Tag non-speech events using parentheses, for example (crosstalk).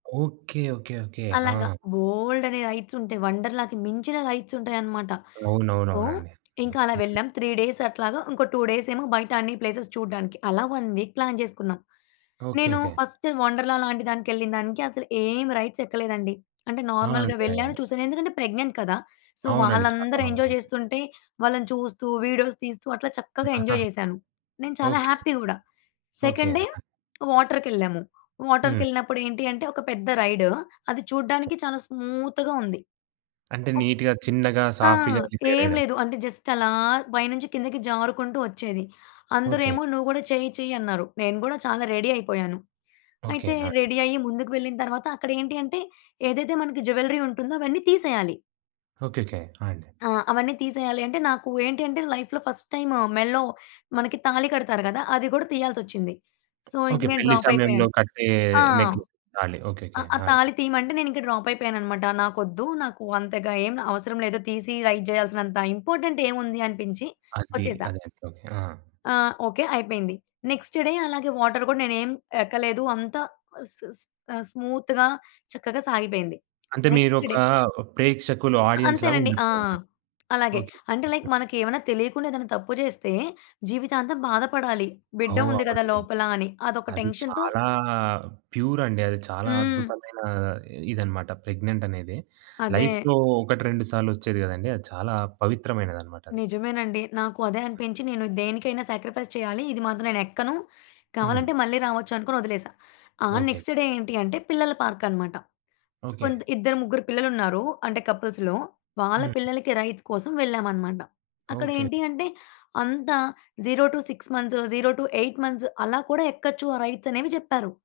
Okay. Okay. Okay. ఆ! అలాగా బోల్డన్ని rides ఉంటాయి. 'వండర్‌లాకి' మించిన రైడ్స్ ఉంటాయన్నమాట. అవునవును. సో, అవునండి. హ్మ్ ఇంకా అలా హ్మ్. వెళ్ళాం 3 డేస్ అట్లాగా ఇంకో 2 డేస్ ఏమో బయట అన్ని ప్లేస‌స్ చూడడానికి అలా 1 వీక్ ప్లాన్ జేసుకున్నాం. నేను ఓకేకే. ఫస్ట్ 'వండర్‌ల' లాంటి దానికేళ్ళిన దానికి అసలు ఏమి రైడ్స్ ఎక్కలేదండి. అంటే ఆ! నార్మల్‌గా అంతే. వెళ్ళాను, చూసాను. ఎందుకంటే ప్రెగ్నెంట్ కదా! సో, అవునండి. వాళ్ళందరూ చాలా ఎంజాయ్ చేస్తుంటే వాళ్ళని చూస్తూ, వీడియోస్ తీస్తూ అట్లా చక్కగా ఆహా! ఎంజాయ్ జేశాను. నేను చాలా ఓకే. హ్యాపీ కూడా. ఓకే. సెకండ్ డే ఆ! వాటర్‌కేళ్ళాము. హ్మ్. వాటర్‌కేళ్ళినప్పుడు ఏంటి అంటే ఒక పెద్ద రైడు, అది ఓకే. చూడడానికి చాలా స్మూత్‌‌గా ఉంది. అంటే ఒక్క నీట్‌గా, చిన్నగా, ఆ! సాఫీగా ఏం రిపేరైడన్. లేదు. అంటే జస్ట్ అలా పైనుంచి కిందకి జారుకుంటూ వచ్చేది. అందరు ఓకే. ఏమో "నువ్వు కూడా చెయ్యి చెయ్యి అన్నారు." నేను గూడా చాలా రెడీ అయిపోయాను. ఓకే. అయితే ఆ! రెడీ అయ్యి ముందుకు వెళ్ళిన తరువాత అక్కడ ఏంటి అంటే ఏదైతే మనకి జ్యువెల్లరీ ఉంటుందో అవన్నీ తీసేయాలి. ఓకేకే. ఆ! అండి. ఆ! అవన్నీ తీసేయాలి. అంటే నాకు ఏంటి అంటే లైఫ్‌లో ఫస్ట్ టైము మెడలో మనకి తాళి కడతారు కదా! అది కూడా తీయాల్సిసోచ్చింది. సో, ఇంక ఓకే. నేను పెళ్లి డ్రాప్ సమయంలో అయిపోయాను. కట్టే ఆ! నెక్లెస్ తాలి ఆ ఓకేకే. ఆ ఆ! అండి. తాళి తీయమంటే నేను ఇంకా డ్రాప్ అయిపోయానన్నమాట. నాకు ఒద్దు. నాకు అంతగా ఏమి అవసరం లేదు తీసి రైడ్ చేయాల్సినంత ఇంపార్టెంట్ ఏముంది అనిపించి అది. వచ్చేసా. ఆదేయండి. ఓకే. ఆ! ఆ! ఓకే అయిపోయింది. నెక్స్ట్ డే అలాగే వాటర్ కూడా నేనేం ఎక్కలేదు. అంత సుస్ సుస్ ఆహ్, స్మూత్‌గా చక్కగా సాగిపోయింది. అంతే నెక్స్ట్ మీరోక డే. ప్రేక్షకులు ఆ! ఆడియన్స్ లాగా అంతేనండి. ఆ! ఉండిపోయారు. అలాగే ఓకే. అంటే లైక్ (chuckles) మనకి ఏమైనా తెలియకుండా ఏదైనా తప్పు జేస్తే జీవితాంతం బాధ పడాలి. బిడ్డ ఉంది ఓహ్! గదా! (unintelligible) లోపలని అదొక అది టెన్షన్‌తో చాలా ప్యూరండి. అది చాలా హ్మ్. అద్భుతమైన ఇదన్నమాట. ప్రెగ్నెంట్ అనేది అదే. లైఫ్‌లో ఒకటి రెండు సార్లు వచ్చేది కదండీ. అది చాలా పవిత్రమైనదన్నమాటది. నిజమేనండి. నాకు అదే అనిపించి నేను దేనికైనా శాక్రిఫైస్ చేయాలి ఇది మాత్రం నేను ఎక్కను. హ్మ్. కావాలంటే మళ్ళీ రావచ్చు అనుకుని వదిలేసా. ఆ ఓకే. నెక్స్ట్ డే ఏంటి అంటే పిల్లల పార్క్‌కన్నామాట. ఓకే. కొంత్ ఇద్దరు ముగ్గురు పిల్లలుంన్నారు అంటే కపుల్స్‌లో, వాళ్ళ హ్మ్. పిల్లలకి రైడ్స్ కోసం వెళ్ళామన్నమాట. అక్కడ ఏంటి ఓకేకే. అంటే అంతా 0 - 6 మంత్స్, 0 - 8 మంత్స్ అలా కూడా ఎక్కచ్చు ఆ రైడ్స్ అనేవి చెప్పారు.